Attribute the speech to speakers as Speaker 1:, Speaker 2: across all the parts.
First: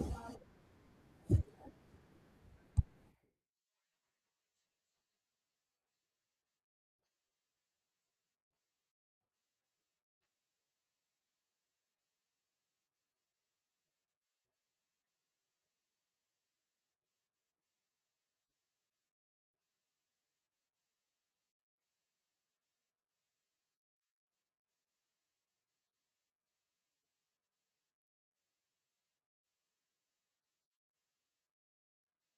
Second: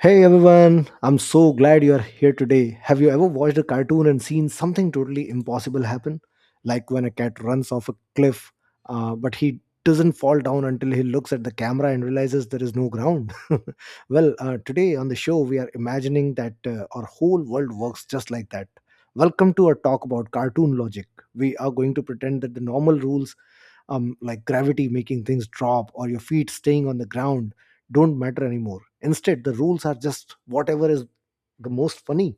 Speaker 1: Hey everyone, I'm so glad you're here today. Have you ever watched a cartoon and seen something totally impossible happen? Like when a cat runs off a cliff, but he doesn't fall down until he looks at the camera and realizes there is no ground. Today on the show, we are imagining that our whole world works just like that. Welcome to our talk about cartoon logic. We are going to pretend that the normal rules, like gravity making things drop or your feet staying on the ground, don't matter anymore. Instead, the rules are just whatever is the most funny.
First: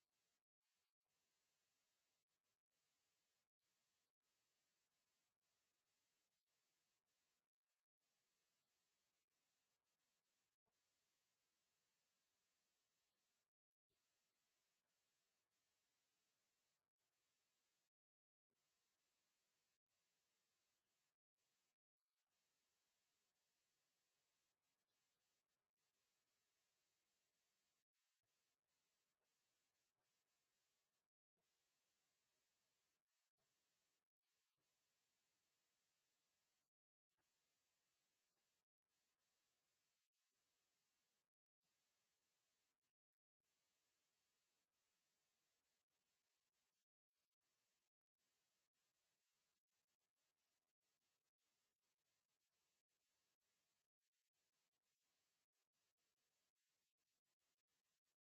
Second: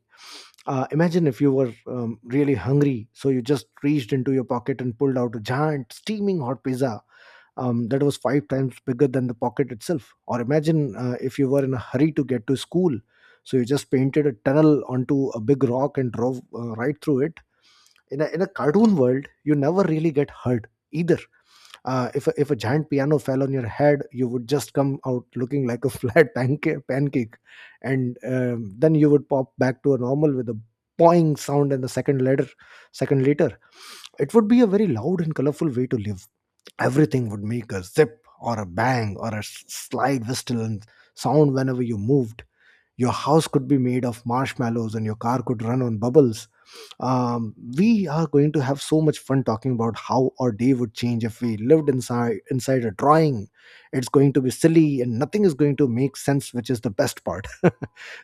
Speaker 1: Imagine if you were really hungry, so you just reached into your pocket and pulled out a giant, steaming hot pizza that was five times bigger than the pocket itself. Or imagine if you were in a hurry to get to school, so you just painted a tunnel onto a big rock and drove right through it. In a cartoon world you never really get hurt either. If a giant piano fell on your head you would just come out looking like a pancake, and then you would pop back to a normal with a boing sound and the second later. It would be a very loud and colorful way to live. Everything would make a zip or a bang or a slide whistle and sound whenever you moved. Your house could be made of marshmallows and your car could run on bubbles. We are going to have so much fun talking about how our day would change if we lived inside a drawing. It's going to be silly and nothing is going to make sense, which is the best part.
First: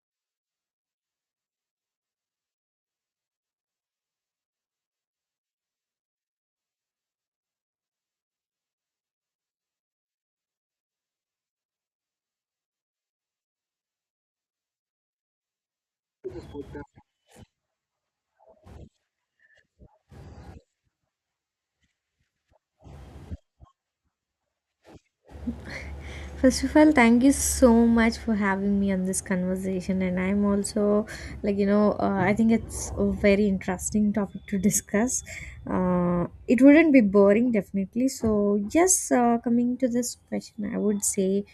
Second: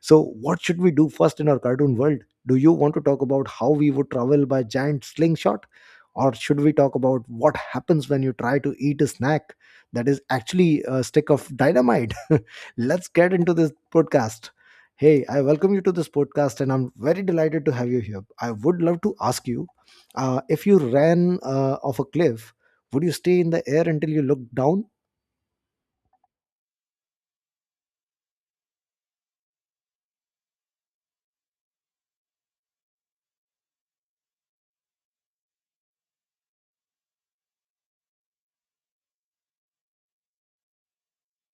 Speaker 1: So, what should we do first in our cartoon world? Do you want to talk about how we would travel by giant slingshot? Or should we talk about what happens when you try to eat a snack that is actually a stick of dynamite? Let's get into this podcast. Hey, I welcome you to this podcast and I'm very delighted to have you here. I would love to ask you, if you ran off a cliff, would you stay in the air until you looked down?
Speaker 2: First of all, thank you so much for having me on this conversation. And I'm also, like, I think it's a very interesting topic to discuss. It wouldn't be boring, definitely. So, yes, coming to this question, I would say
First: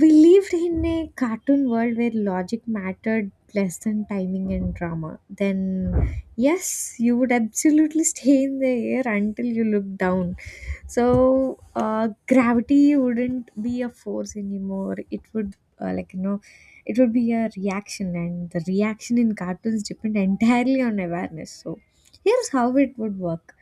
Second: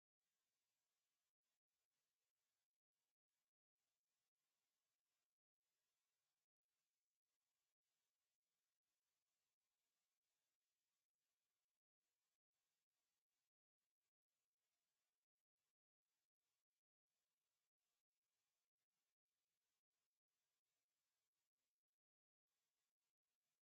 Speaker 2: we lived in a cartoon world where logic mattered less than timing and drama. Then, yes, you would absolutely stay in the air until you look down. So, gravity wouldn't be a force anymore. It would uh, like you know it would be a reaction, and the reaction in cartoons depend entirely on awareness. So here's how it would work.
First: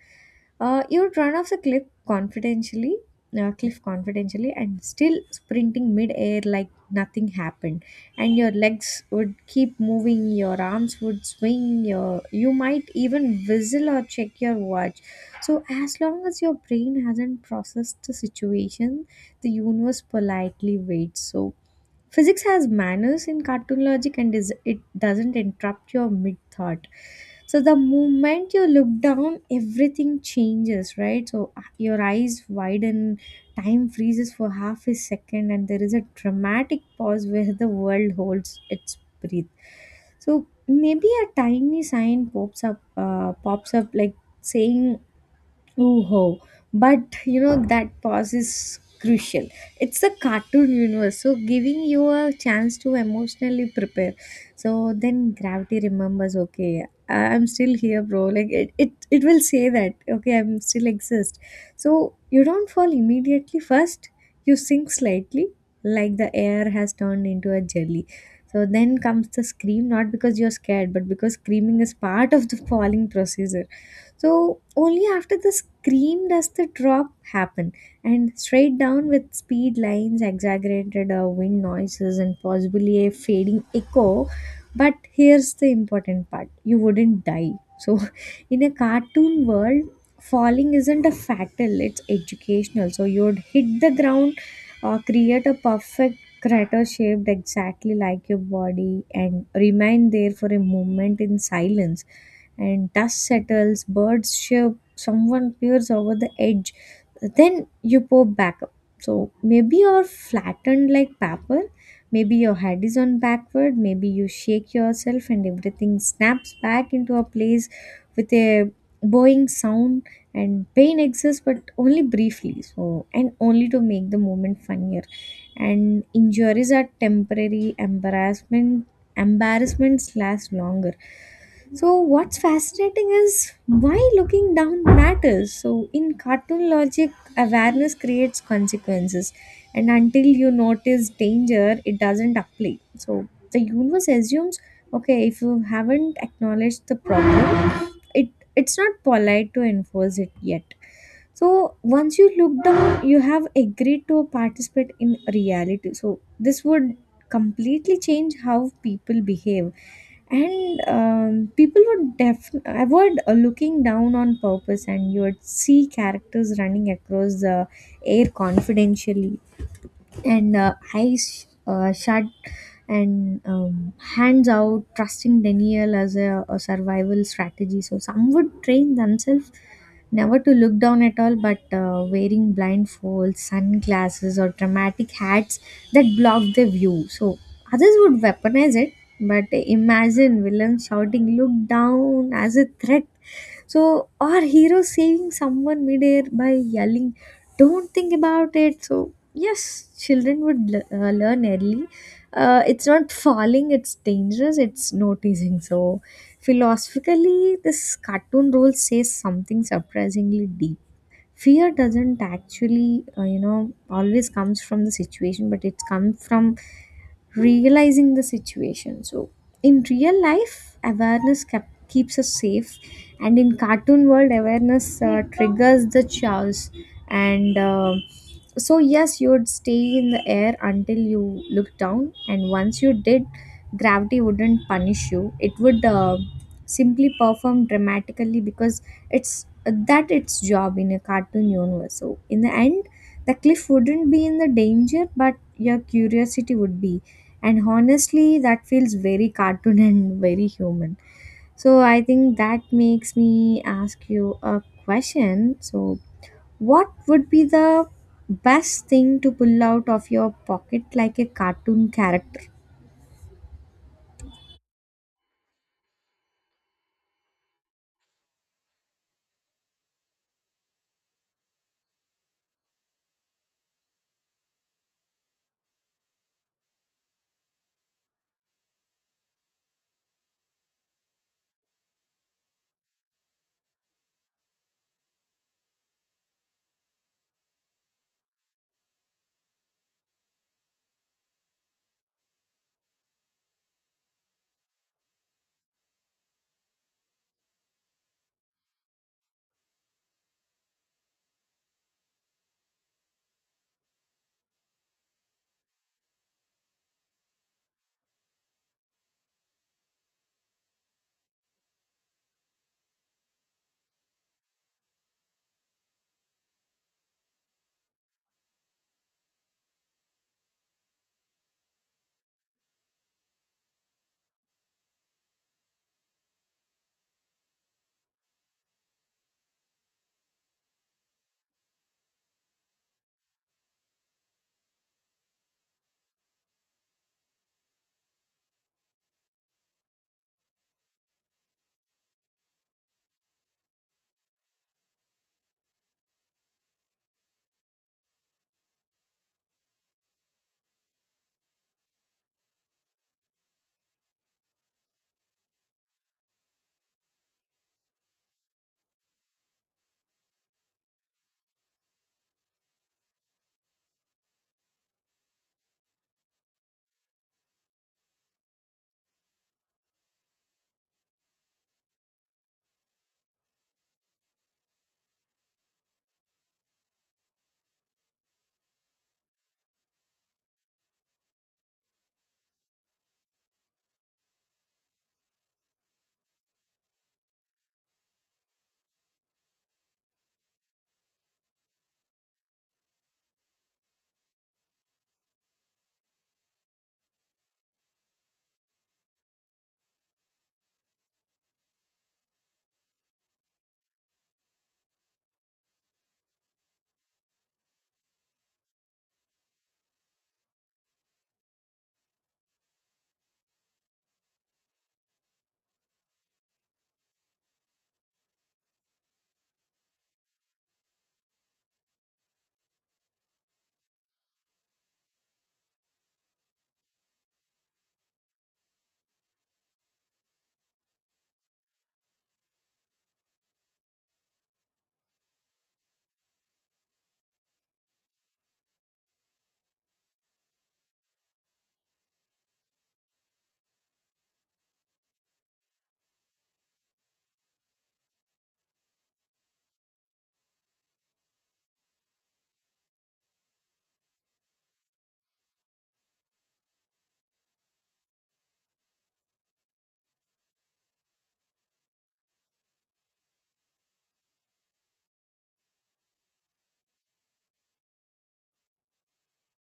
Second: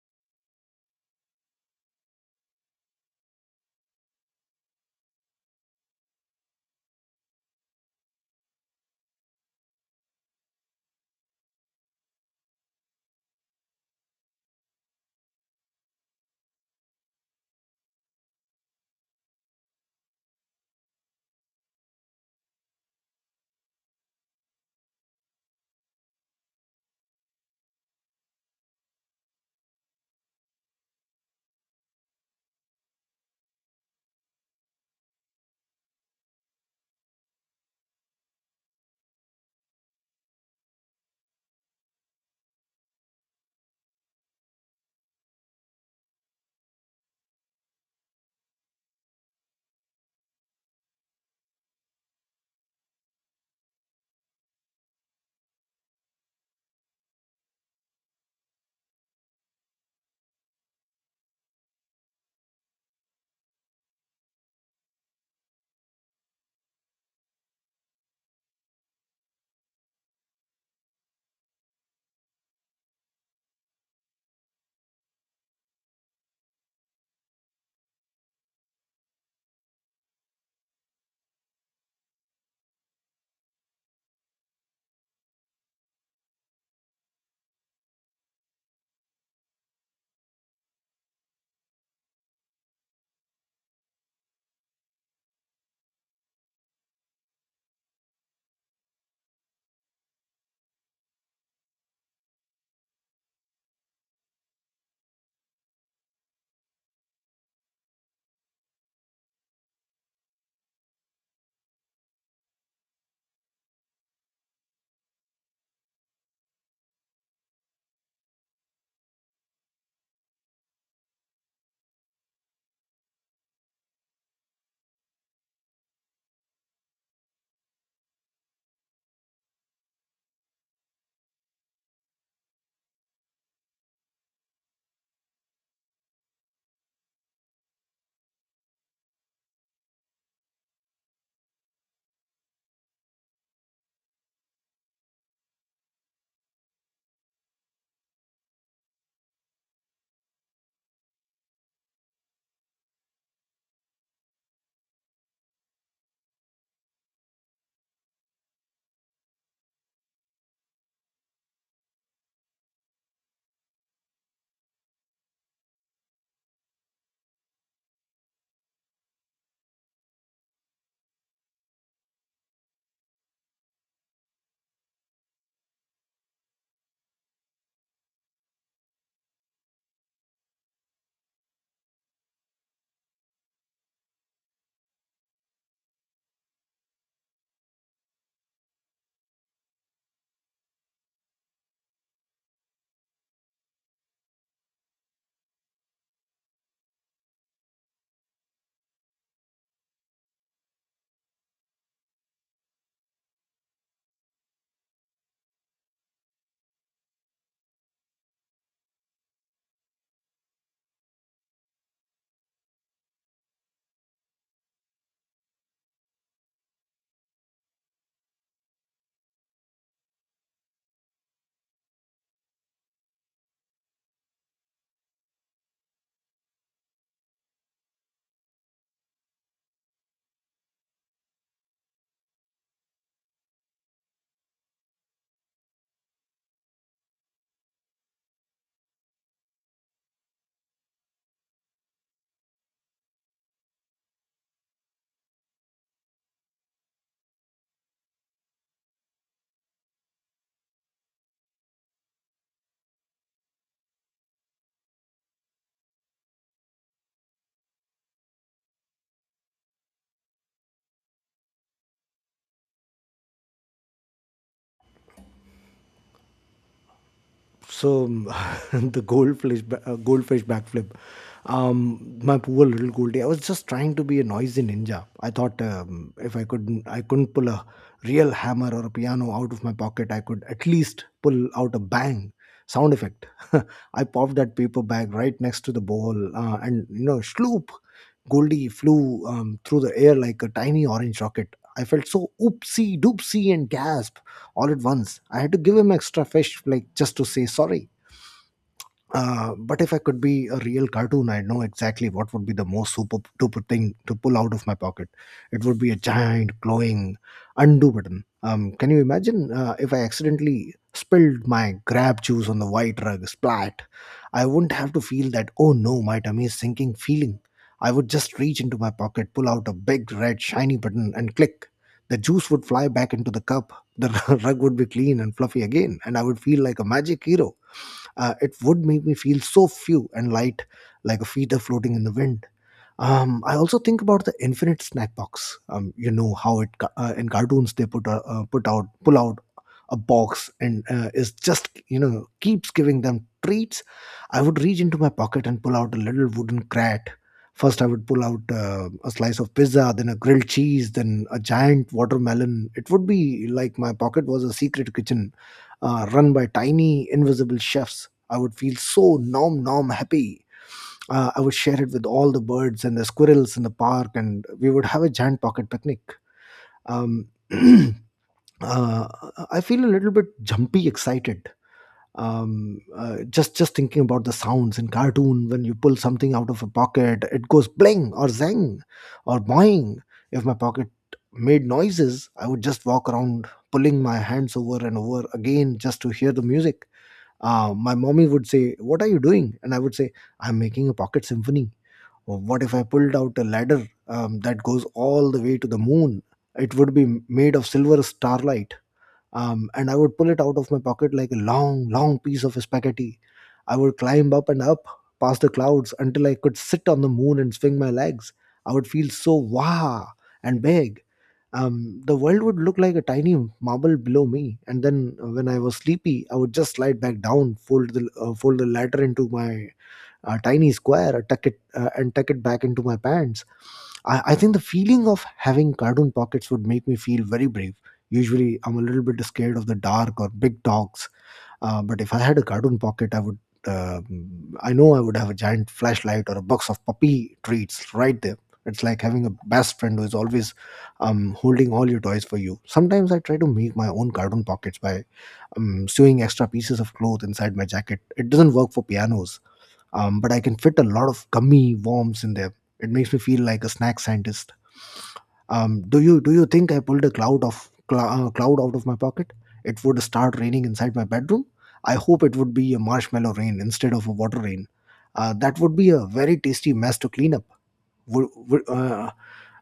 Speaker 2: You would run off the cliff confidentially, and still sprinting mid-air like nothing happened. And your legs would keep moving, your arms would swing, you might even whistle or check your watch. So, as long as your brain hasn't processed the situation, the universe politely waits. So, physics has manners in cartoon logic, and is, it doesn't interrupt your mid thought. So, the moment you look down, everything changes, right? So, your eyes widen, time freezes for half a second, and there is a dramatic pause where the world holds its breath. So, maybe a tiny sign pops up like saying "Oh," but you know that pause is crucial. It's a cartoon universe, so giving you a chance to emotionally prepare. So then gravity remembers, okay, I'm still here, bro. Like it will say that, okay, I'm still exist. So you don't fall immediately. First, you sink slightly, like the air has turned into a jelly. So then comes the scream, not because you're scared, but because screaming is part of the falling procedure. So only after the scream does the drop happen, and straight down with speed lines, exaggerated wind noises, and possibly a fading echo. But here's the important part: you wouldn't die. So, in a cartoon world, falling isn't a fatal; it's educational. So you'd hit the ground, create a perfect crater shaped exactly like your body, and remain there for a moment in silence, and dust settles, birds chirp, someone peers over the edge, then you pop back up. So maybe you're flattened like paper, maybe your head is on backward, maybe you shake yourself and everything snaps back into a place with a bowing sound. And pain exists but only briefly, so, and only to make the moment funnier. And injuries are temporary embarrassments last longer. So, what's fascinating is why looking down matters. So, in cartoon logic, awareness creates consequences, and until you notice danger, it doesn't apply. So, the universe assumes, okay, if you haven't acknowledged the problem, it it's not polite to enforce it yet. So, once you look down, you have agreed to participate in reality. So, this would completely change how people behave. And people would def avoid looking down on purpose, and you would see characters running across the air confidentially, and eyes shut, and hands out, trusting denial as a survival strategy. So some would train themselves never to look down at all, but wearing blindfolds, sunglasses, or dramatic hats that block the view. So others would weaponize it, but imagine villains shouting, "Look down!" as a threat. So, or heroes saving someone midair by yelling, "Don't think about it!" So yes, children would learn early. It's not falling, it's dangerous, it's noticing. So, philosophically, this cartoon role says something surprisingly deep. Fear doesn't actually always comes from the situation, but it's come from realizing the situation. So in real life awareness keeps us safe, and in cartoon world awareness triggers the chaos. And so yes, you would stay in the air until you look down, and once you did, gravity wouldn't punish you. It would simply perform dramatically because it's that its job in a cartoon universe. So in the end, the cliff wouldn't be in the danger, but your curiosity would be. And honestly, that feels very cartoon and very human. So I think that makes me ask you a question. So what would be the best thing to pull out of your pocket like a cartoon character?
Speaker 1: So, the goldfish backflip. My poor little Goldie, I was just trying to be a noisy ninja. I thought, if I couldn't pull a real hammer or a piano out of my pocket, I could at least pull out a bang sound effect. I popped that paper bag right next to the bowl, and you know, sloop, Goldie flew through the air like a tiny orange rocket. I felt so oopsie doopsie and gasp all at once. I had to give him extra fish, like just to say sorry. But if I could be a real cartoon, I'd know exactly what would be the most super duper thing to pull out of my pocket. It would be a giant glowing undo button. Can you imagine if I accidentally spilled my grab juice on the white rug, splat? I wouldn't have to feel that, oh no, my tummy is sinking feeling. I would just reach into my pocket, pull out a big red shiny button, and click. The juice would fly back into the cup. The rug would be clean and fluffy again, and I would feel like a magic hero. It would make me feel so few and light, like a feather floating in the wind. I also think about the infinite snack box. You know how in cartoons they put a, put out pull out a box and is just, you know, keeps giving them treats. I would reach into my pocket and pull out a little wooden crate. First, I would pull out a slice of pizza, then a grilled cheese, then a giant watermelon. It would be like my pocket was a secret kitchen run by tiny invisible chefs. I would feel so nom nom happy. I would share it with all the birds and the squirrels in the park, and we would have a giant pocket picnic. Um, uh, I feel a little bit jumpy, excited. Just thinking about the sounds in cartoon when you pull something out of a pocket, it goes bling or zang or boing. If my pocket made noises, I would just walk around pulling my hands over and over again just to hear the music. My mommy would say, "What are you doing?" and I would say, "I'm making a pocket symphony." What if I pulled out a ladder that goes all the way to the moon? It would be made of silver starlight. And I would pull it out of my pocket like a long, long piece of spaghetti. I would climb up and up past the clouds until I could sit on the moon and swing my legs. I would feel so wow and big. The world would look like a tiny marble below me, and then when I was sleepy, I would just slide back down, fold the ladder into my a tiny square, I tuck it and tuck it back into my pants. I think the feeling of having cartoon pockets would make me feel very brave. Usually, I'm a little bit scared of the dark or big dogs, but if I had a cartoon pocket, I would. I know I would have a giant flashlight or a box of puppy treats right there. It's like having a best friend who is always holding all your toys for you. Sometimes I try to make my own cartoon pockets by sewing extra pieces of cloth inside my jacket. It doesn't work for pianos, but I can fit a lot of gummy worms in there. It makes me feel like a snack scientist. Do you think I pulled a cloud out of my pocket? It would start raining inside my bedroom. I hope it would be a marshmallow rain instead of a water rain. That would be a very tasty mess to clean up. Would, would, uh,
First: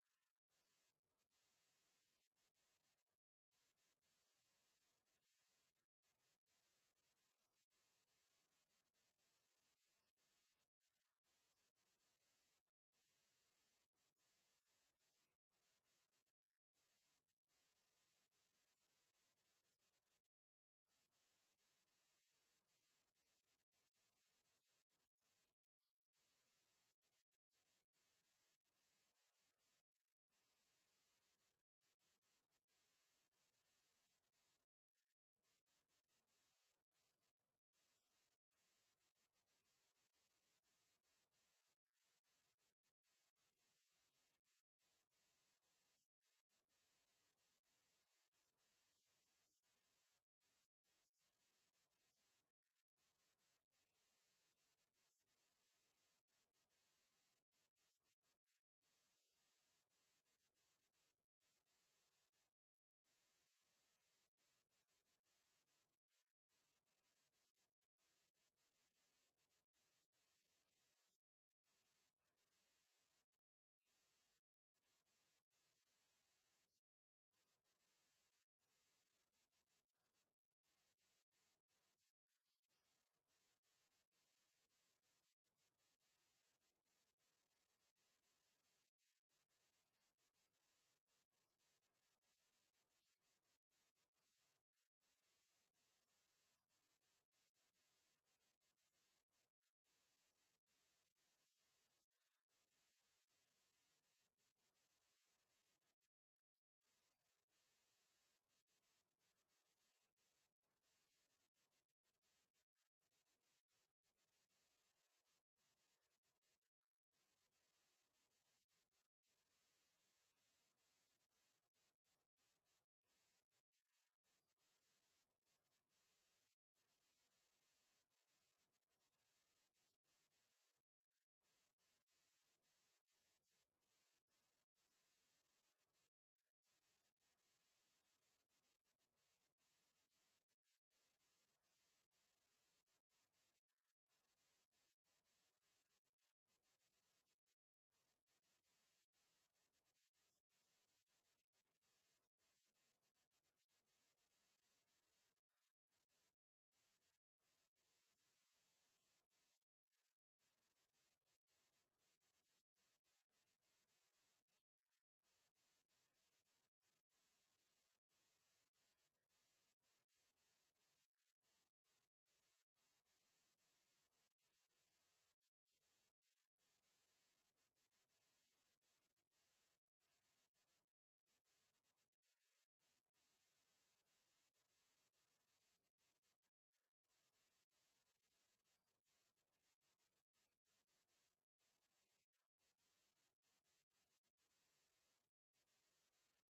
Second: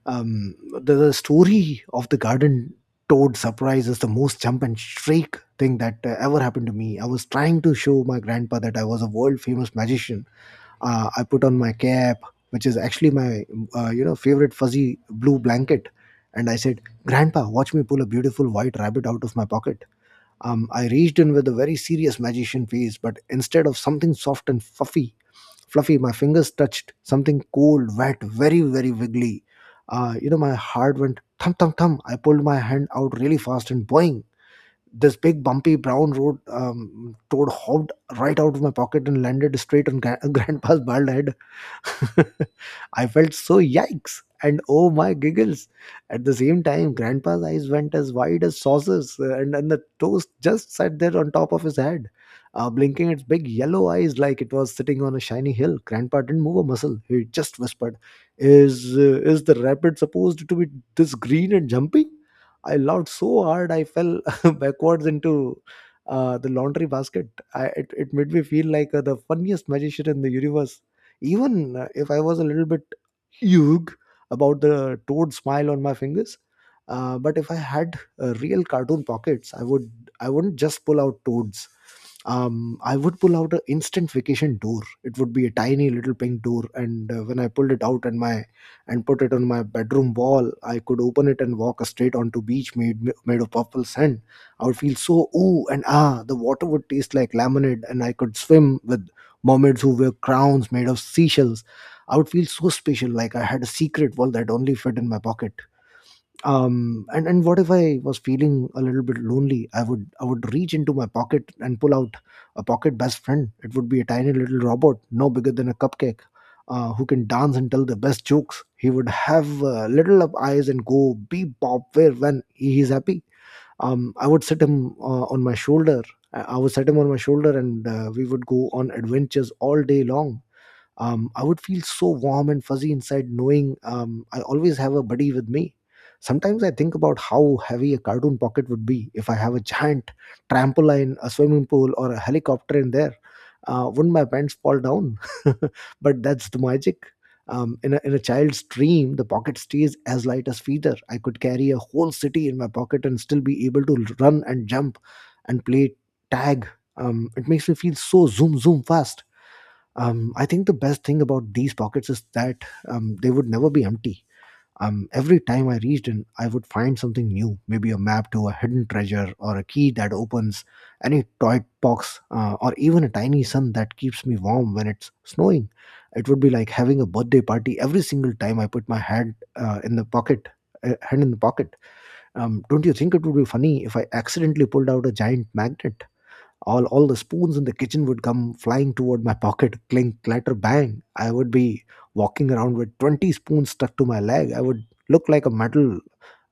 Speaker 1: um, the story of the garden toad surprise is the most jump and shriek thing that ever happened to me. I was trying to show my grandpa that I was a world famous magician. I put on my cap, which is actually my favorite fuzzy blue blanket, and I said, "Grandpa, watch me pull a beautiful white rabbit out of my pocket." I reached in with a very serious magician face, but instead of something soft and fluffy, my fingers touched something cold, wet, very very wiggly. You know, my heart went thump thump thump. I pulled my hand out really fast and boing, this big bumpy brown road toad hopped right out of my pocket and landed straight on grandpa's bald head. I felt so yikes and oh my giggles. At the same time, Grandpa's eyes went as wide as saucers, and the toast just sat there on top of his head, blinking its big yellow eyes like it was sitting on a shiny hill. Grandpa didn't move a muscle. He just whispered, is the rabbit supposed to be this green and jumpy?" I laughed so hard I fell backwards into the laundry basket. It made me feel like the funniest magician in the universe, even if I was a little bit eug about the toad smile on my fingers. But if I had real cartoon pockets, I wouldn't just pull out toads. I would pull out an instant vacation door. It would be a tiny little pink door, and when I pulled it out and my and put it on my bedroom wall, I could open it and walk straight onto beach made made of purple sand. I would feel so ooh and ah. The water would taste like lemonade, and I could swim with mermaids who wear crowns made of seashells. I would feel so special, like I had a secret world that only fit in my pocket. And what if I was feeling a little bit lonely? I would reach into my pocket and pull out a pocket best friend. It would be a tiny little robot no bigger than a cupcake, who can dance and tell the best jokes. He would have little up eyes and go beep bop where when he is happy. I would sit him on my shoulder. I would set him on my shoulder, and we would go on adventures all day long. I would feel so warm and fuzzy inside, knowing I always have a buddy with me. Sometimes I think about how heavy a cartoon pocket would be if I have a giant trampoline, a swimming pool, or a helicopter in there. Wouldn't my pants fall down? But that's the magic. In a child's dream, the pocket stays as light as feather. I could carry a whole city in my pocket and still be able to run and jump and play tag. It makes me feel so zoom, zoom fast. I think the best thing about these pockets is that they would never be empty. Every time I reached in, I would find something new, maybe a map to a hidden treasure or a key that opens any toy box, or even a tiny sun that keeps me warm when it's snowing. It would be like having a birthday party every single time I put my hand hand in the pocket. Don't you think it would be funny if I accidentally pulled out a giant magnet? All the spoons in the kitchen would come flying toward my pocket. Clink, clatter, bang! I would be walking around with 20 spoons stuck to my leg. I would look like a metal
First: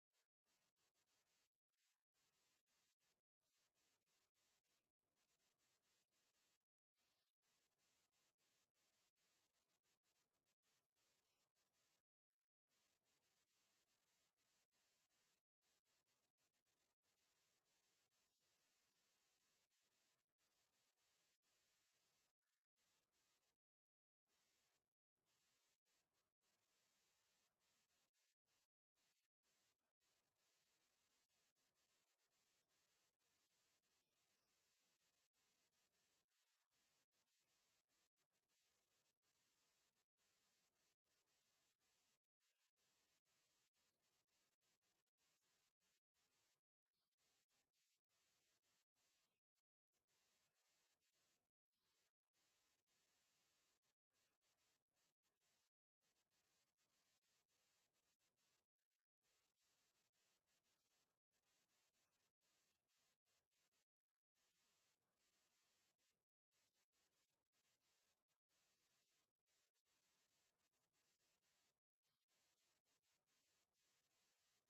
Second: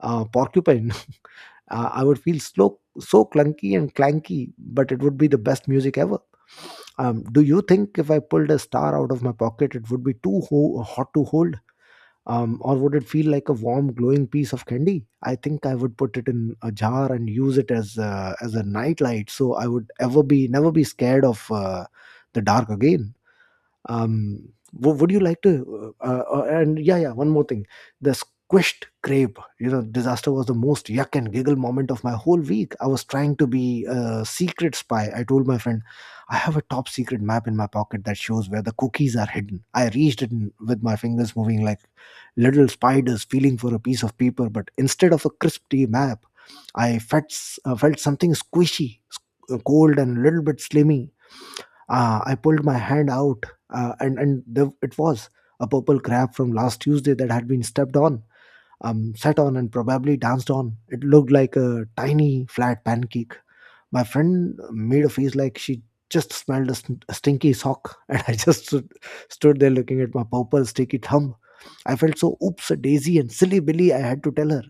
Speaker 1: porcupine. I would feel slow, so clunky and clanky, but it would be the best music ever. Um, do you think if I pulled a star out of my pocket it would be too hot to hold? Um, or would it feel like a warm glowing piece of candy? I think I would put it in a jar and use it as a nightlight, so I would ever be never be scared of the dark again. Would you like to and yeah, yeah, one more thing. The squished grape, you know, disaster was the most yuck and giggle moment of my whole week. I was trying to be a secret spy. I told my friend, I have a top secret map in my pocket that shows where the cookies are hidden. I reached with my fingers moving like little spiders, feeling for a piece of paper, but instead of a crisp tea map, I felt something squishy, cold, and a little bit slimy. I pulled my hand out, and there it was, a purple crab from last Tuesday that had been stepped on, sat on, and probably danced on. It looked like a tiny, flat pancake. My friend made a face like she just smelled a stinky sock, and I just stood there looking at my purple, sticky thumb. I felt so oops, daisy, and silly Billy. I had to tell her.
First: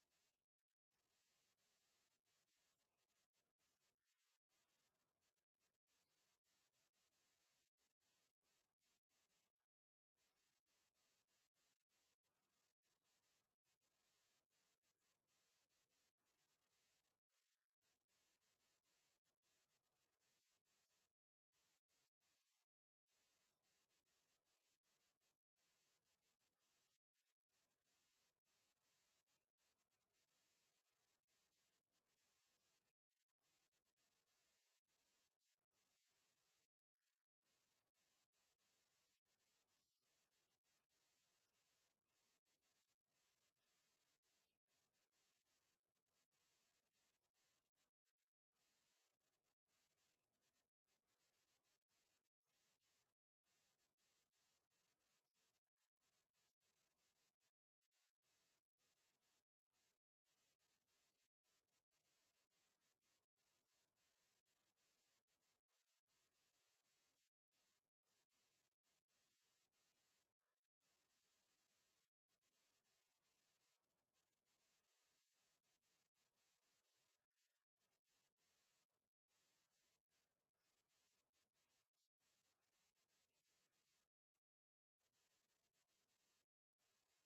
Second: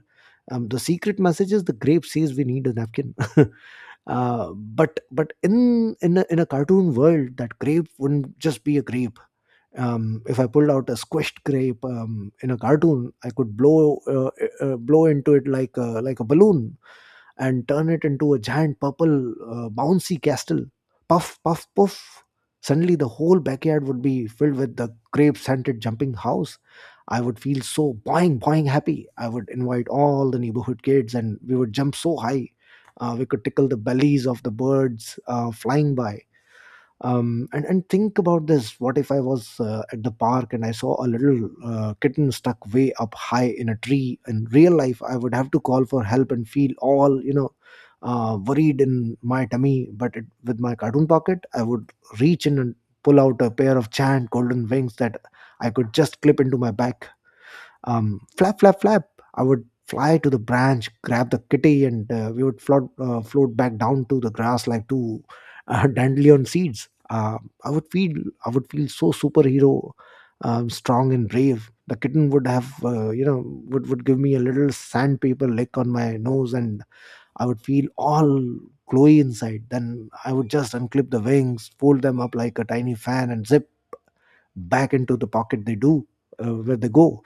Speaker 1: The secret message is the grape says we need a napkin. But in a cartoon world, that grape wouldn't just be a grape. If I pulled out a squished grape in a cartoon, I could blow blow into it like a balloon and turn it into a giant purple bouncy castle. Puff, puff, puff. Suddenly, the whole backyard would be filled with the grape scented jumping house. I would feel so boing, boing happy. I would invite all the neighborhood kids, and we would jump so high. We could tickle the bellies of the birds flying by. And think about this: what if I was at the park and I saw a little kitten stuck way up high in a tree? In real life I would have to call for help and feel all, you know, worried in my tummy, but with my cartoon pocket I would reach in and pull out a pair of giant golden wings that I could just clip into my back. Um, flap, flap, flap. I would fly to the branch, grab the kitty, and we would float back down to the grass like two dandelion seeds. I would feel, I would feel so superhero, strong and brave. The kitten would have, you know, would give me a little sandpaper lick on my nose, and I would feel all glowy inside. Then I would just unclip the wings, fold them up like a tiny fan, and zip back into the pocket they do, where they go.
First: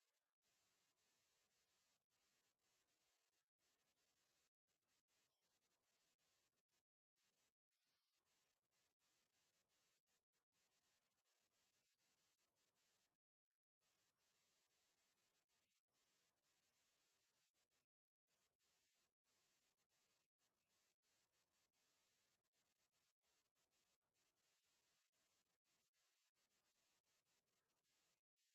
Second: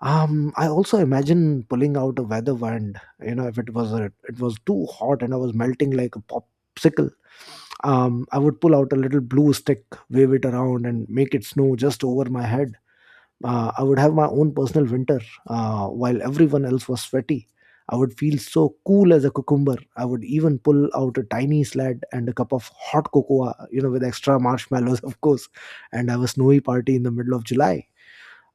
Speaker 1: Um, I also imagine pulling out a weather wand. You know, if it was too hot and I was melting like a popsicle, I would pull out a little blue stick, wave it around, and make it snow just over my head. I would have my own personal winter, while everyone else was sweaty. I would feel so cool as a cucumber. I would even pull out a tiny sled and a cup of hot cocoa, you know, with extra marshmallows, of course, and have a snowy party in the middle of July.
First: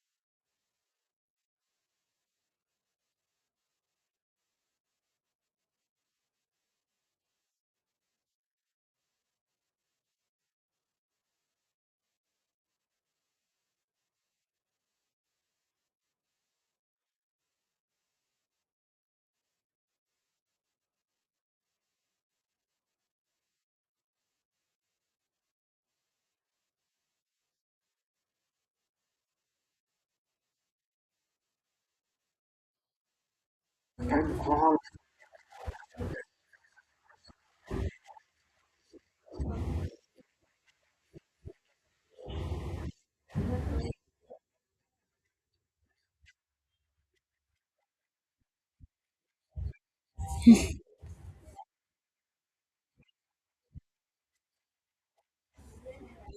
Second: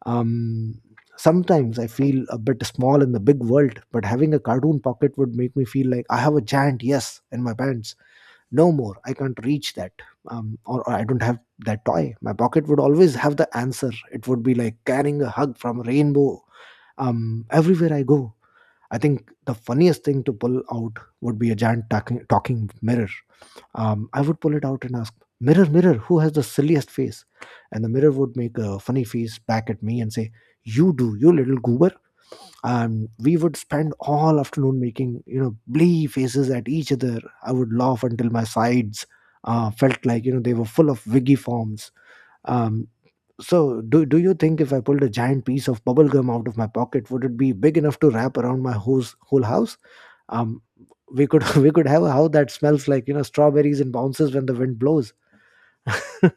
Speaker 1: Um, sometimes I feel a bit small in the big world, but having a cartoon pocket would make me feel like I have a giant yes in my pants. No more. I can't reach that. Or I don't have that toy. My pocket would always have the answer. It would be like carrying a hug from a rainbow everywhere I go. I think the funniest thing to pull out would be a giant talking mirror. I would pull it out and ask, "Mirror, mirror, who has the silliest face?" And the mirror would make a funny face back at me and say, "You do, you little goober." And we would spend all afternoon making, you know, blee faces at each other. I would laugh until my sides felt like, you know, they were full of wiggy forms. Um, so do you think if I pulled a giant piece of bubble gum out of my pocket, would it be big enough to wrap around my whole house? um we could we could have a how that smells like, you know, strawberries and bounces when the wind blows.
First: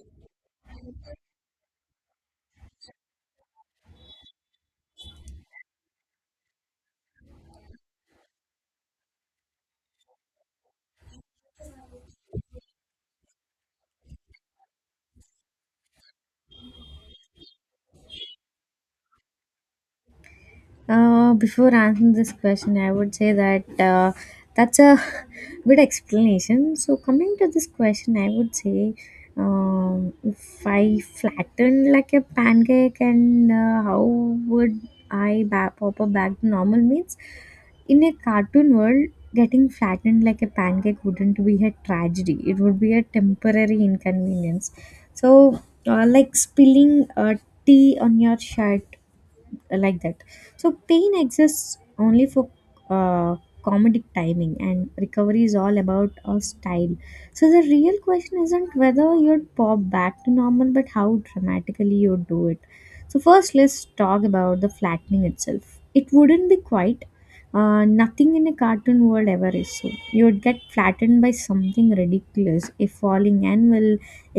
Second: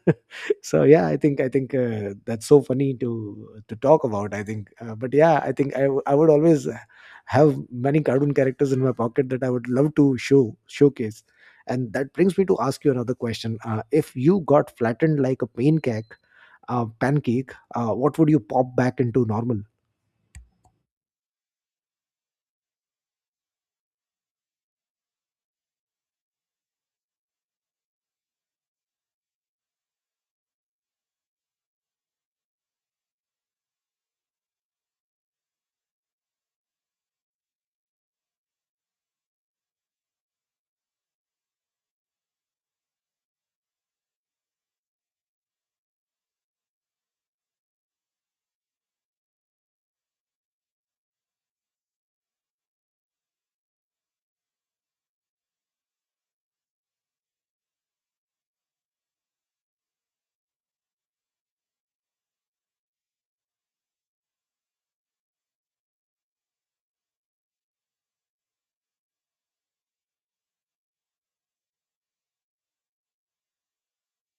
Speaker 1: So yeah, I think that's so funny to talk about. I think uh, but yeah, I think I would always have many cartoon characters in my pocket that I would love to showcase. And that brings me to ask you another question. If you got flattened like a pancake, what would you pop back into normal?
Speaker 2: Before answering this question, I would say that that's a good explanation. So, coming to this question, I would say if I flatten like a pancake, and how would pop up back to normal means in a cartoon world, getting flattened like a pancake wouldn't be a tragedy, it would be a temporary inconvenience. So, like spilling tea on your shirt, like that. So pain exists only for uh, comedic timing, and recovery is all about a style. So the real question isn't whether you'd pop back to normal, but how dramatically you do it. So first, let's talk about the flattening itself. It wouldn't be quite nothing in a cartoon world ever is. So you would get flattened by something ridiculous: a falling anvil,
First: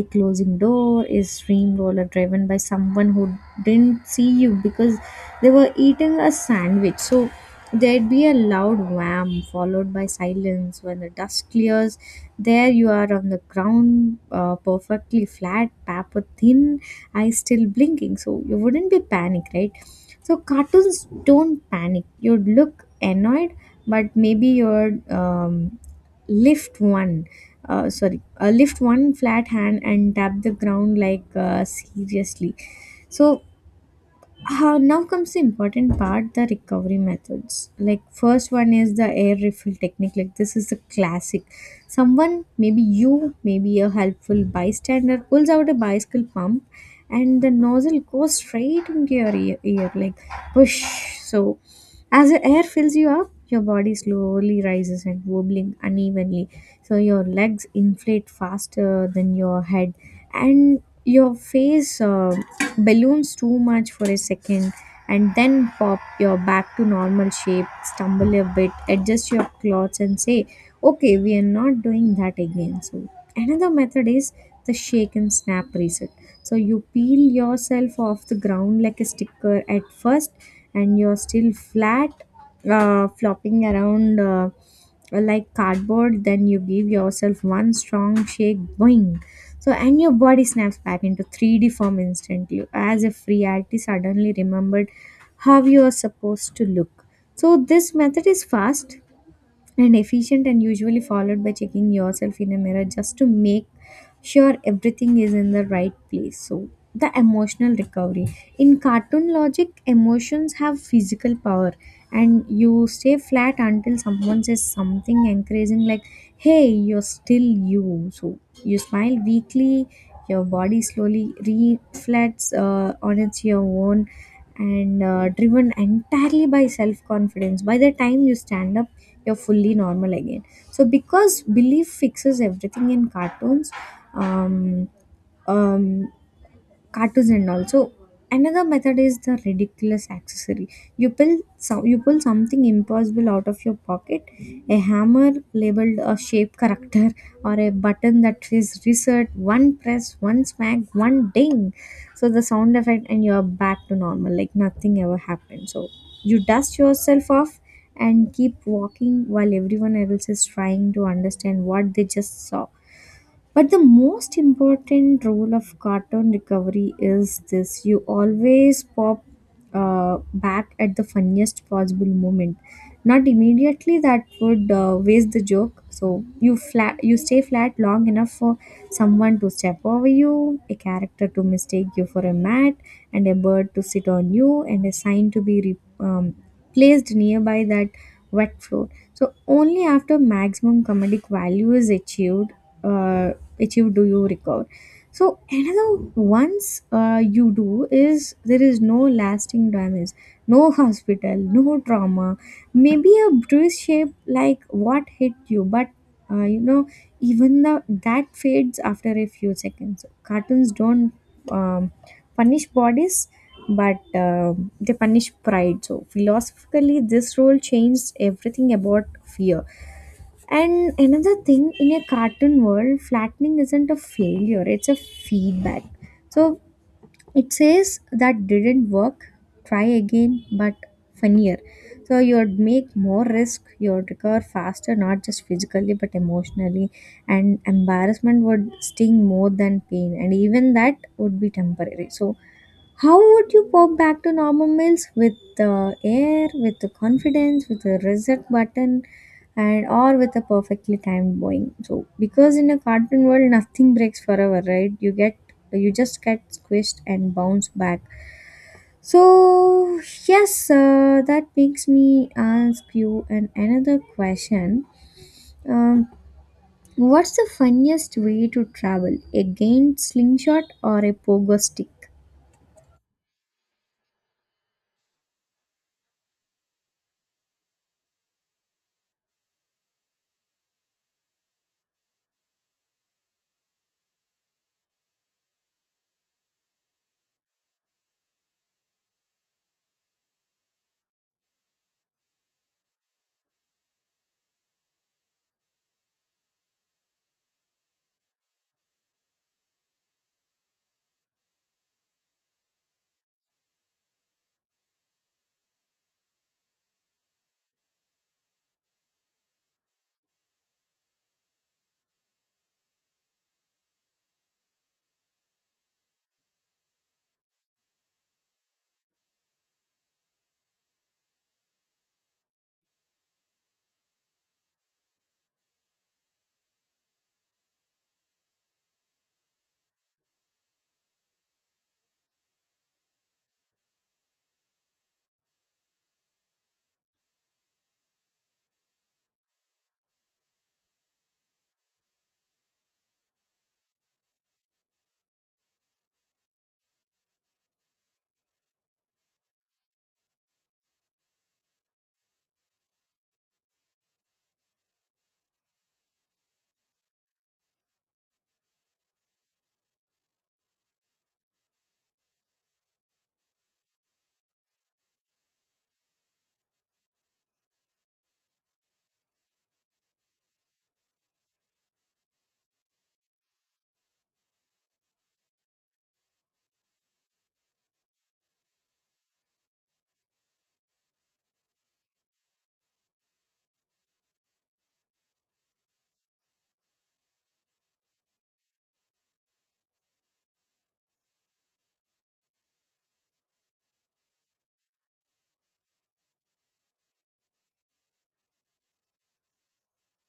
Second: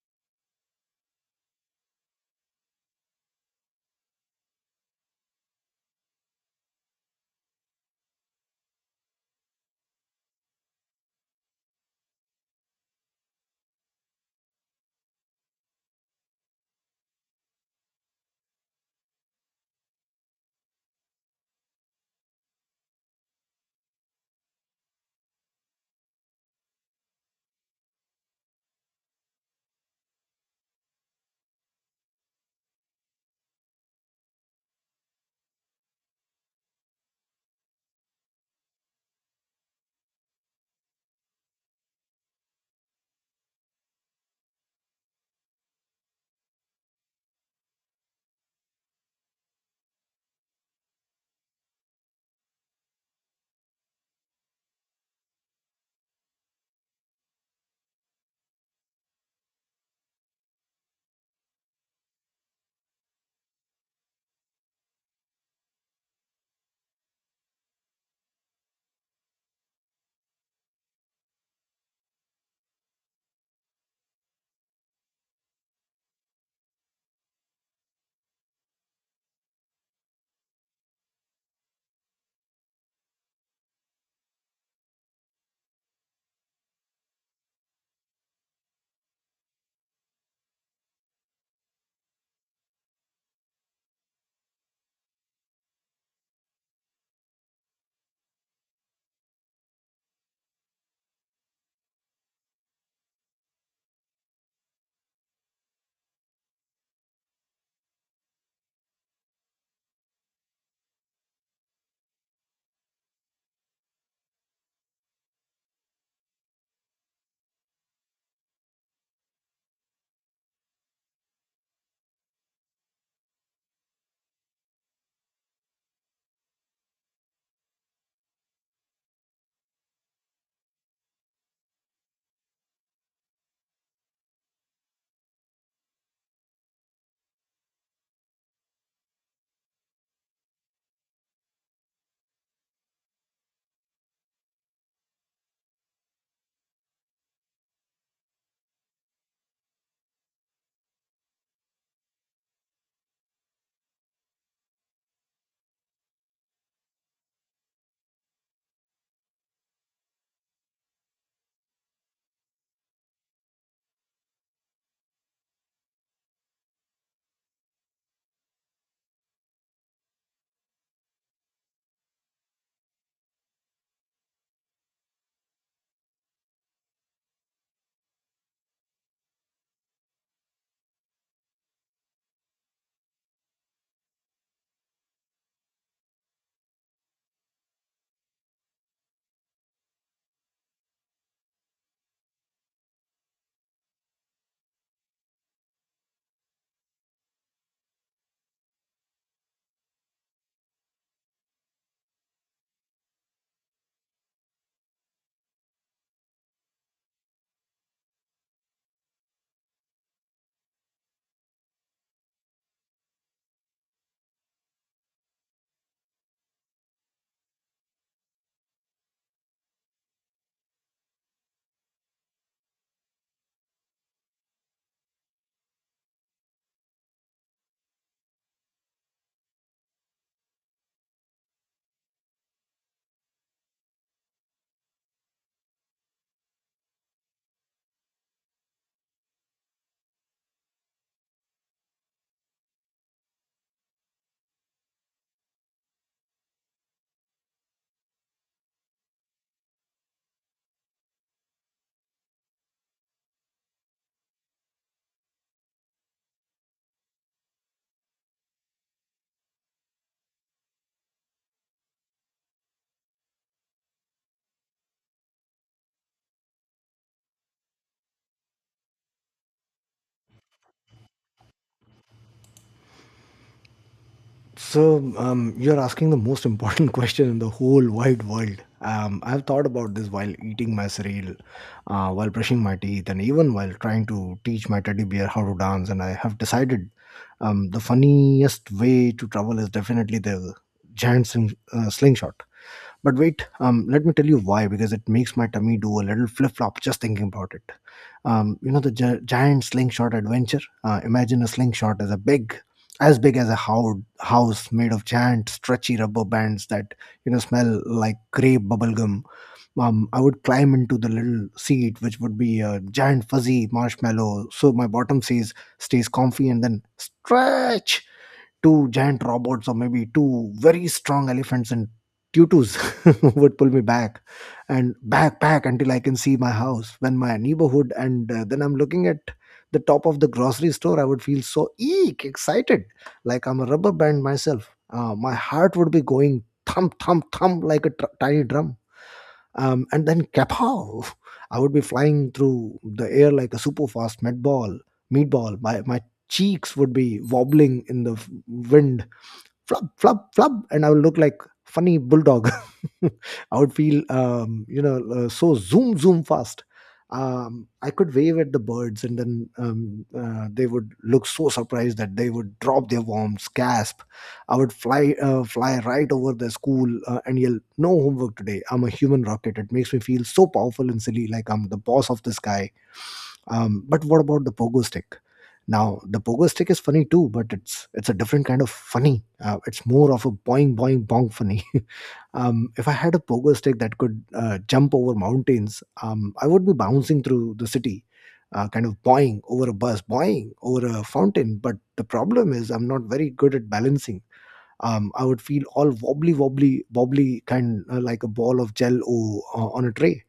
Speaker 2: a closing door, a streamroller driven by someone who didn't see you because they were eating a sandwich. So there'd be a loud wham followed by silence. When the dust clears, there you are on the ground, perfectly flat, paper thin, eyes still blinking. So you wouldn't be panic, right? So cartoons don't panic. You'd look annoyed, but maybe you'd lift one. Sorry, lift one flat hand and tap the ground like, seriously. So how, now comes the important part, the recovery methods. Like first one is the air refill technique. Like this is a classic: someone, maybe you, maybe a helpful bystander pulls out a bicycle pump and the nozzle goes straight into your ear, like push. So as the air fills you up, your body slowly rises and wobbling unevenly. So your legs inflate faster than your head, and your face balloons too much for a second, and then pop, your back to normal shape, stumble a bit, adjust your clothes, and say, "Okay, we are not doing that again." So, another method is the shake and snap reset. So you peel yourself off the ground like a sticker at first, and you're still flat, flopping around like cardboard. Then you give yourself one strong shake, boing. So, and your body snaps back into 3D form instantly, as if reality suddenly remembered how you are supposed to look. So, this method is fast and efficient, and usually followed by checking yourself in a mirror just to make sure everything is in the right place. So the emotional recovery, in cartoon logic emotions have physical power, and you stay flat until someone says something encouraging like, hey, you're still you. So you smile weakly, your body slowly reflects on its your own, and driven entirely by self confidence, by the time you stand up you're fully normal again. So because belief fixes everything in cartoons, um, um, cartoons and all. So another method is the ridiculous accessory. You pull some you pull something impossible out of your pocket: a hammer labeled a shape character, or a button that says reset. One press, one smack, one ding, so the sound effect, and you're back to normal like nothing ever happened. So you dust yourself off and keep walking while everyone else is trying to understand what they just saw. But the most important role of cartoon recovery is this: you always pop back at the funniest possible moment. Not immediately, that would waste the joke. So you flat, you stay flat long enough for someone to step over you, a character to mistake you for a mat, and a bird to sit on you, and a sign to be placed nearby that wet floor. So only after maximum comedic value is achieved uh, achieve do you recover. So another, once you do, is there is no lasting damage, no hospital, no trauma, maybe a bruise shape like what hit you, but uh, you know even the that fades after a few seconds. Cartoons don't um, punish bodies, but they punish pride. So philosophically this role changed everything about fear. And another thing, in a cartoon world, flattening isn't a failure, it's a feedback. So it says that didn't work, try again, but funnier. So you'd make more risk, you'd recover faster, not just physically but emotionally, and embarrassment would sting more than pain, and even that would be temporary. So how would you pop back to normal meals? With the air, with the confidence, with a reset button, and or with a perfectly timed Boeing? So, because in a cartoon world, nothing breaks forever, right? You just get squished and bounce back. So yes, that makes me ask you an another question. Um, what's the funniest way to travel? A gained slingshot or a pogo stick?
Speaker 1: So you're asking the most important question in the whole wide world. I've thought about this while eating my cereal, while brushing my teeth, and even while trying to teach my teddy bear how to dance. And I have decided the funniest way to travel is definitely the slingshot. But wait, let me tell you why, because it makes my tummy do a little flip flop just thinking about it. You know, the giant slingshot adventure? Imagine a slingshot as as big as a house made of giant stretchy rubber bands that, you know, smell like grape bubblegum. I would climb into the little seat, which would be a giant fuzzy marshmallow, so my bottom stays comfy. And then stretch. Two giant robots, or maybe two very strong elephants in tutus, would pull me back and back until I can see my house when my neighborhood, and then I'm looking at the top of the grocery store. I would feel so eek excited, like I'm a rubber band myself. My heart would be going thump thump thump like a tiny drum. Um, and then kapow, I would be flying through the air like a super fast meatball. My cheeks would be wobbling in the wind. Flub flub flub, and I will look like funny bulldog. I would feel you know so zoom zoom fast. I could wave at the birds, and then they would look so surprised that they would drop their worms. Gasp! I would fly right over the school, and yell, no homework today, I'm a human rocket! It makes me feel so powerful and silly, like I'm the boss of the sky. Um, but what about the pogo stick? Now the pogo stick is funny too, but it's a different kind of funny. It's more of a boing boing boing funny. If I had a pogo stick that could jump over mountains, I would be bouncing through the city, kind of boing over a bus, boing over a fountain. But the problem is, I'm not very good at balancing. I would feel all wobbly, wobbly, wobbly, kind like a ball of gel o, on a tray.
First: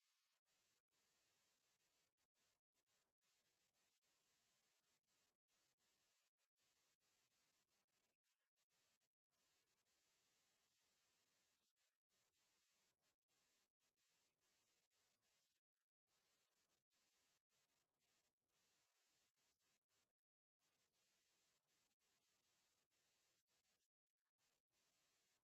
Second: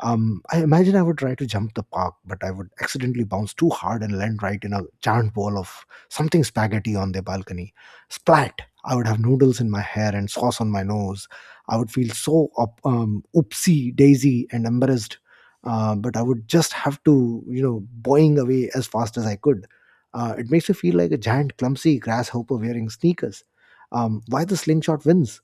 Speaker 1: I imagine I would try to jump the park, but I would accidentally bounce too hard and land right in a giant bowl of something spaghetti on their balcony. Splat! I would have noodles in my hair and sauce on my nose. I would feel so oopsie daisy and embarrassed, but I would just have to, boing away as fast as I could. It makes me feel like a giant clumsy grasshopper wearing sneakers. Why the slingshot wins?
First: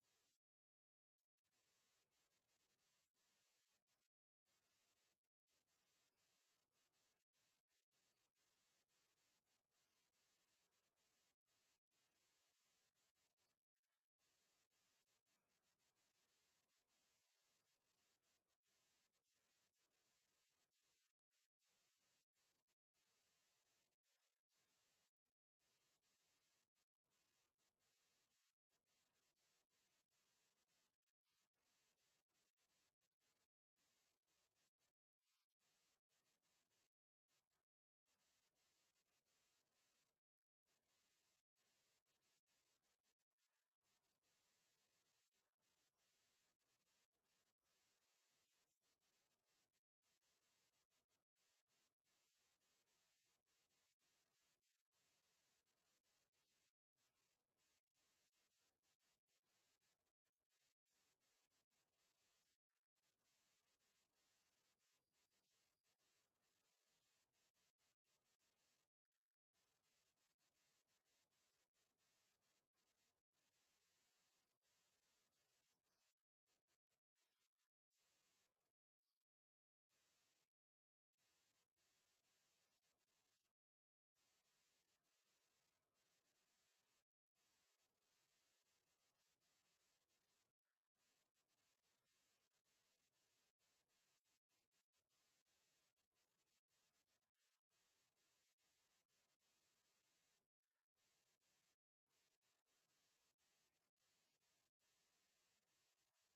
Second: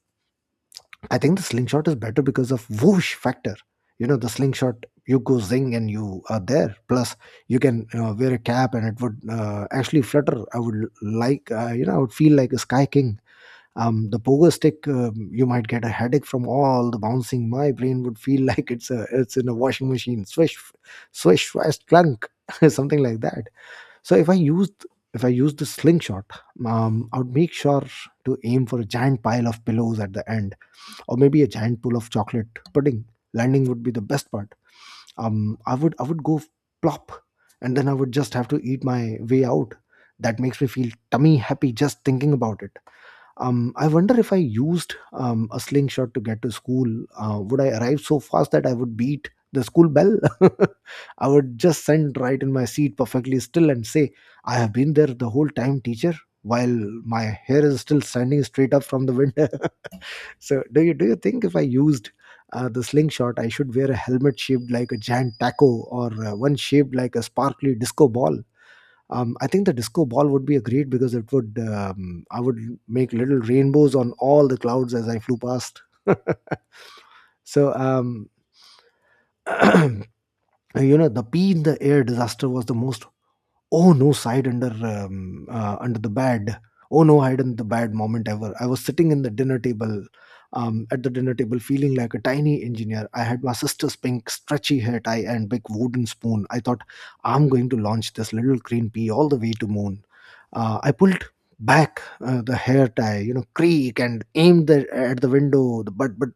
Speaker 1: I think the slingshot is better because of whoosh factor. The slingshot, you go zing and you are there. Plus, you can wear a cap and it would actually flutter. I would like, I would feel like a sky king. The pogo stick, you might get a headache from all the bouncing. My brain would feel like it's in a washing machine. Swish, swish, swish, clunk, something like that. So if I used, if I used the slingshot, I would make sure to aim for a giant pile of pillows at the end or maybe a giant pool of chocolate pudding. Landing would be the best part. I would go plop, and then I would just have to eat my way out. That makes me feel tummy happy just thinking about it. I wonder if I used a slingshot to get to school, would I arrive so fast that I would beat the school bell? I would just send right in my seat perfectly still and say, "I have been there the whole time, teacher," while my hair is still standing straight up from the wind. So, do you think if I used the slingshot, I should wear a helmet shaped like a giant taco or one shaped like a sparkly disco ball? I think the disco ball would be a great because it would I would make little rainbows on all the clouds as I flew past. So you know the pee in the air disaster was the most Oh no, side under under the bed. Oh no, hide in the bad moment ever. I was sitting in the dinner table, at the dinner table, feeling like a tiny engineer. I had my sister's pink stretchy hair tie and big wooden spoon. I thought, "I'm going to launch this little green pea all the way to moon." I pulled back the hair tie, creak and aimed at the window. But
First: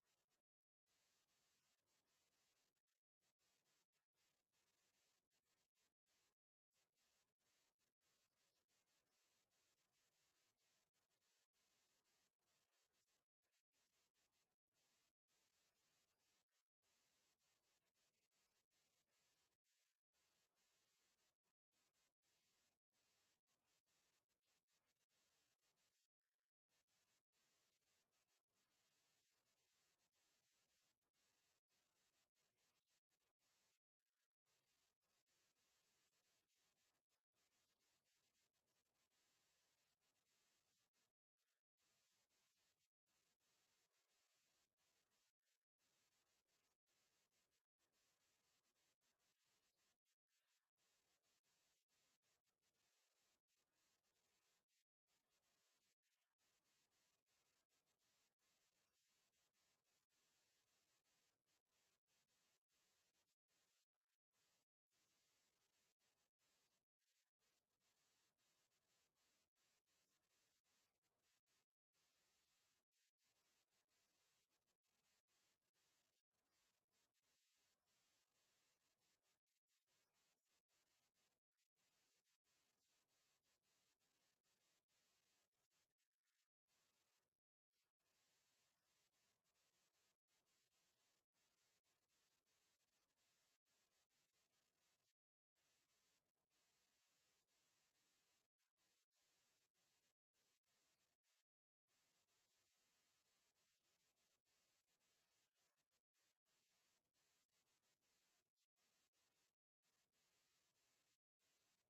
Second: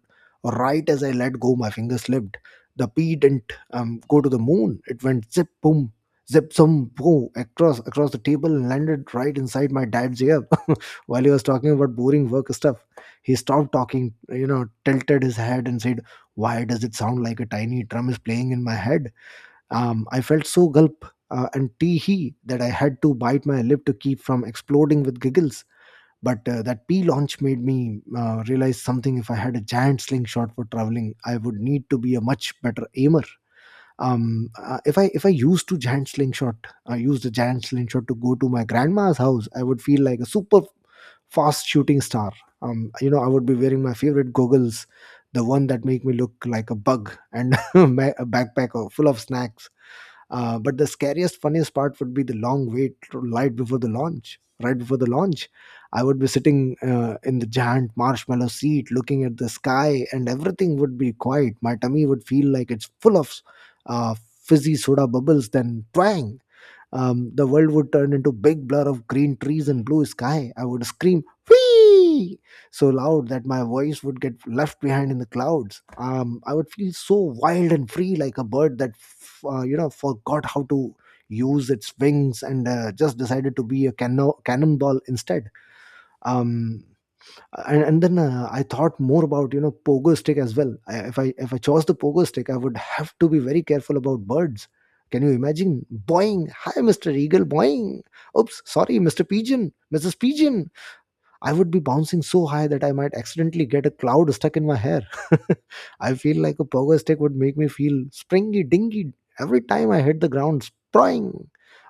Speaker 1: right as I let go, my finger slipped. The pea didn't go to the moon. It went zip boom zip some boom across the table and landed right inside my dad's ear while he was talking about boring work stuff. He stopped talking, tilted his head and said, "Why does it sound like a tiny drum is playing in my head?" I felt so gulp and tee hee that I had to bite my lip to keep from exploding with giggles. But that P launch made me realize something. If I had a giant slingshot for traveling, I would need to be a much better aimer. Um if I used to giant slingshot I used a giant slingshot to go to my grandma's house. I would feel like a super fast shooting star. I would be wearing my favorite goggles, the one that make me look like a bug, and my a backpack full of snacks. But the scariest, funniest part would be the long wait right before the launch. Right before the launch, I would be sitting in the giant marshmallow seat, looking at the sky, and everything would be quiet. My tummy would feel like it's full of uh, fizzy soda bubbles. Then twang! The world would turn into big blur of green trees and blue sky. I would scream, "Whee!" so loud that my voice would get left behind in the clouds. I would feel so wild and free, like a bird that, forgot how to use its wings and just decided to be a cannonball instead. Um, and then I thought more about pogo stick as well. I, if I if I chose the pogo stick, I would have to be very careful about birds. Can you imagine? Boing, hi Mr. Eagle, boing. Oops, sorry Mr. Pigeon, Mrs. Pigeon. I would be bouncing so high that I might accidentally get a cloud stuck in my hair. I feel like a pogo stick would make me feel springy dingy every time I hit the ground. Spring,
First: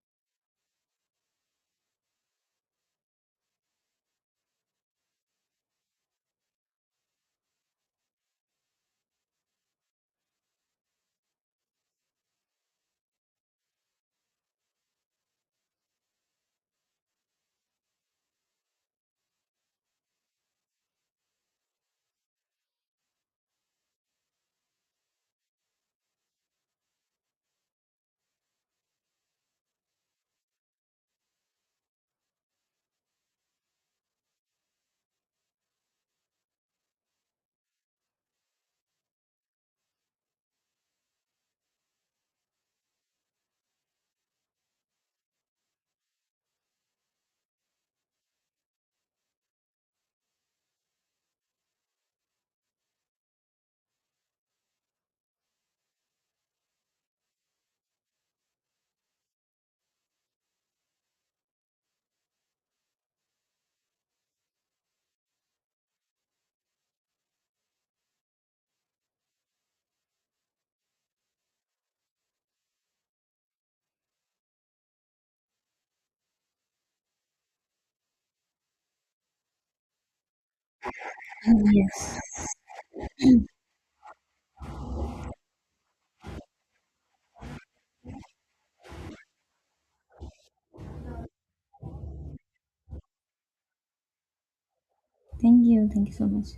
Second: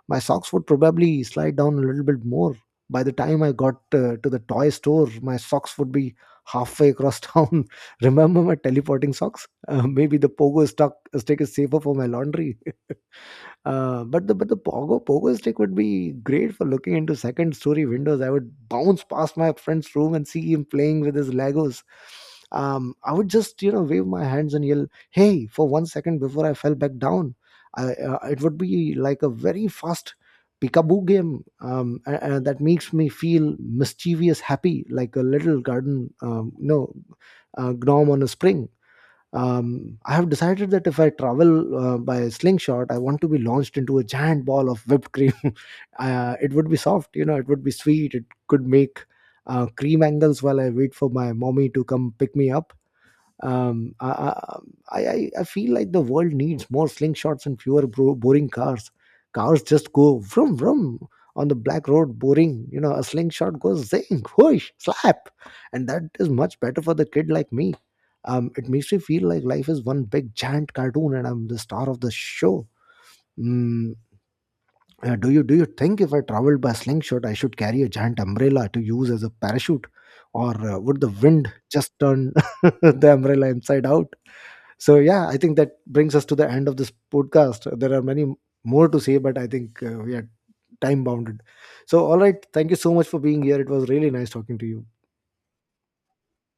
Speaker 1: my socks would probably slide down a little bit more. By the time I got to the toy store, my socks would be halfway across town. Remember my teleporting socks? Maybe the pogo stick is safer for my laundry. But the pogo stick would be great for looking into second story windows. I would bounce past my friend's room and see him playing with his Legos. I would just wave my hands and yell, "Hey!" for 1 second before I fell back down. It would be like a very fast peekaboo game that makes me feel mischievous, happy, like a little garden, gnome on a spring. I have decided that if I travel by slingshot, I want to be launched into a giant ball of whipped cream. It would be soft, it would be sweet. It could make cream angles while I wait for my mommy to come pick me up. I feel like the world needs more slingshots and fewer boring cars. Cars just go vroom vroom on the black road, boring. A slingshot goes zing, whoosh, slap, and that is much better for the kid like me. It makes me feel like life is one big giant cartoon, and I'm the star of the show. Mm, do you think if I traveled by slingshot, I should carry a giant umbrella to use as a parachute, or would the wind just
Speaker 2: Yes.
Speaker 1: turn the umbrella inside out? So yeah, I think that brings us to the end of this podcast. There are many more to say, but I think we are time bounded. So all right, thank you so much for being here. It was really nice talking to you.
Speaker 2: Thank you. Thank you so much.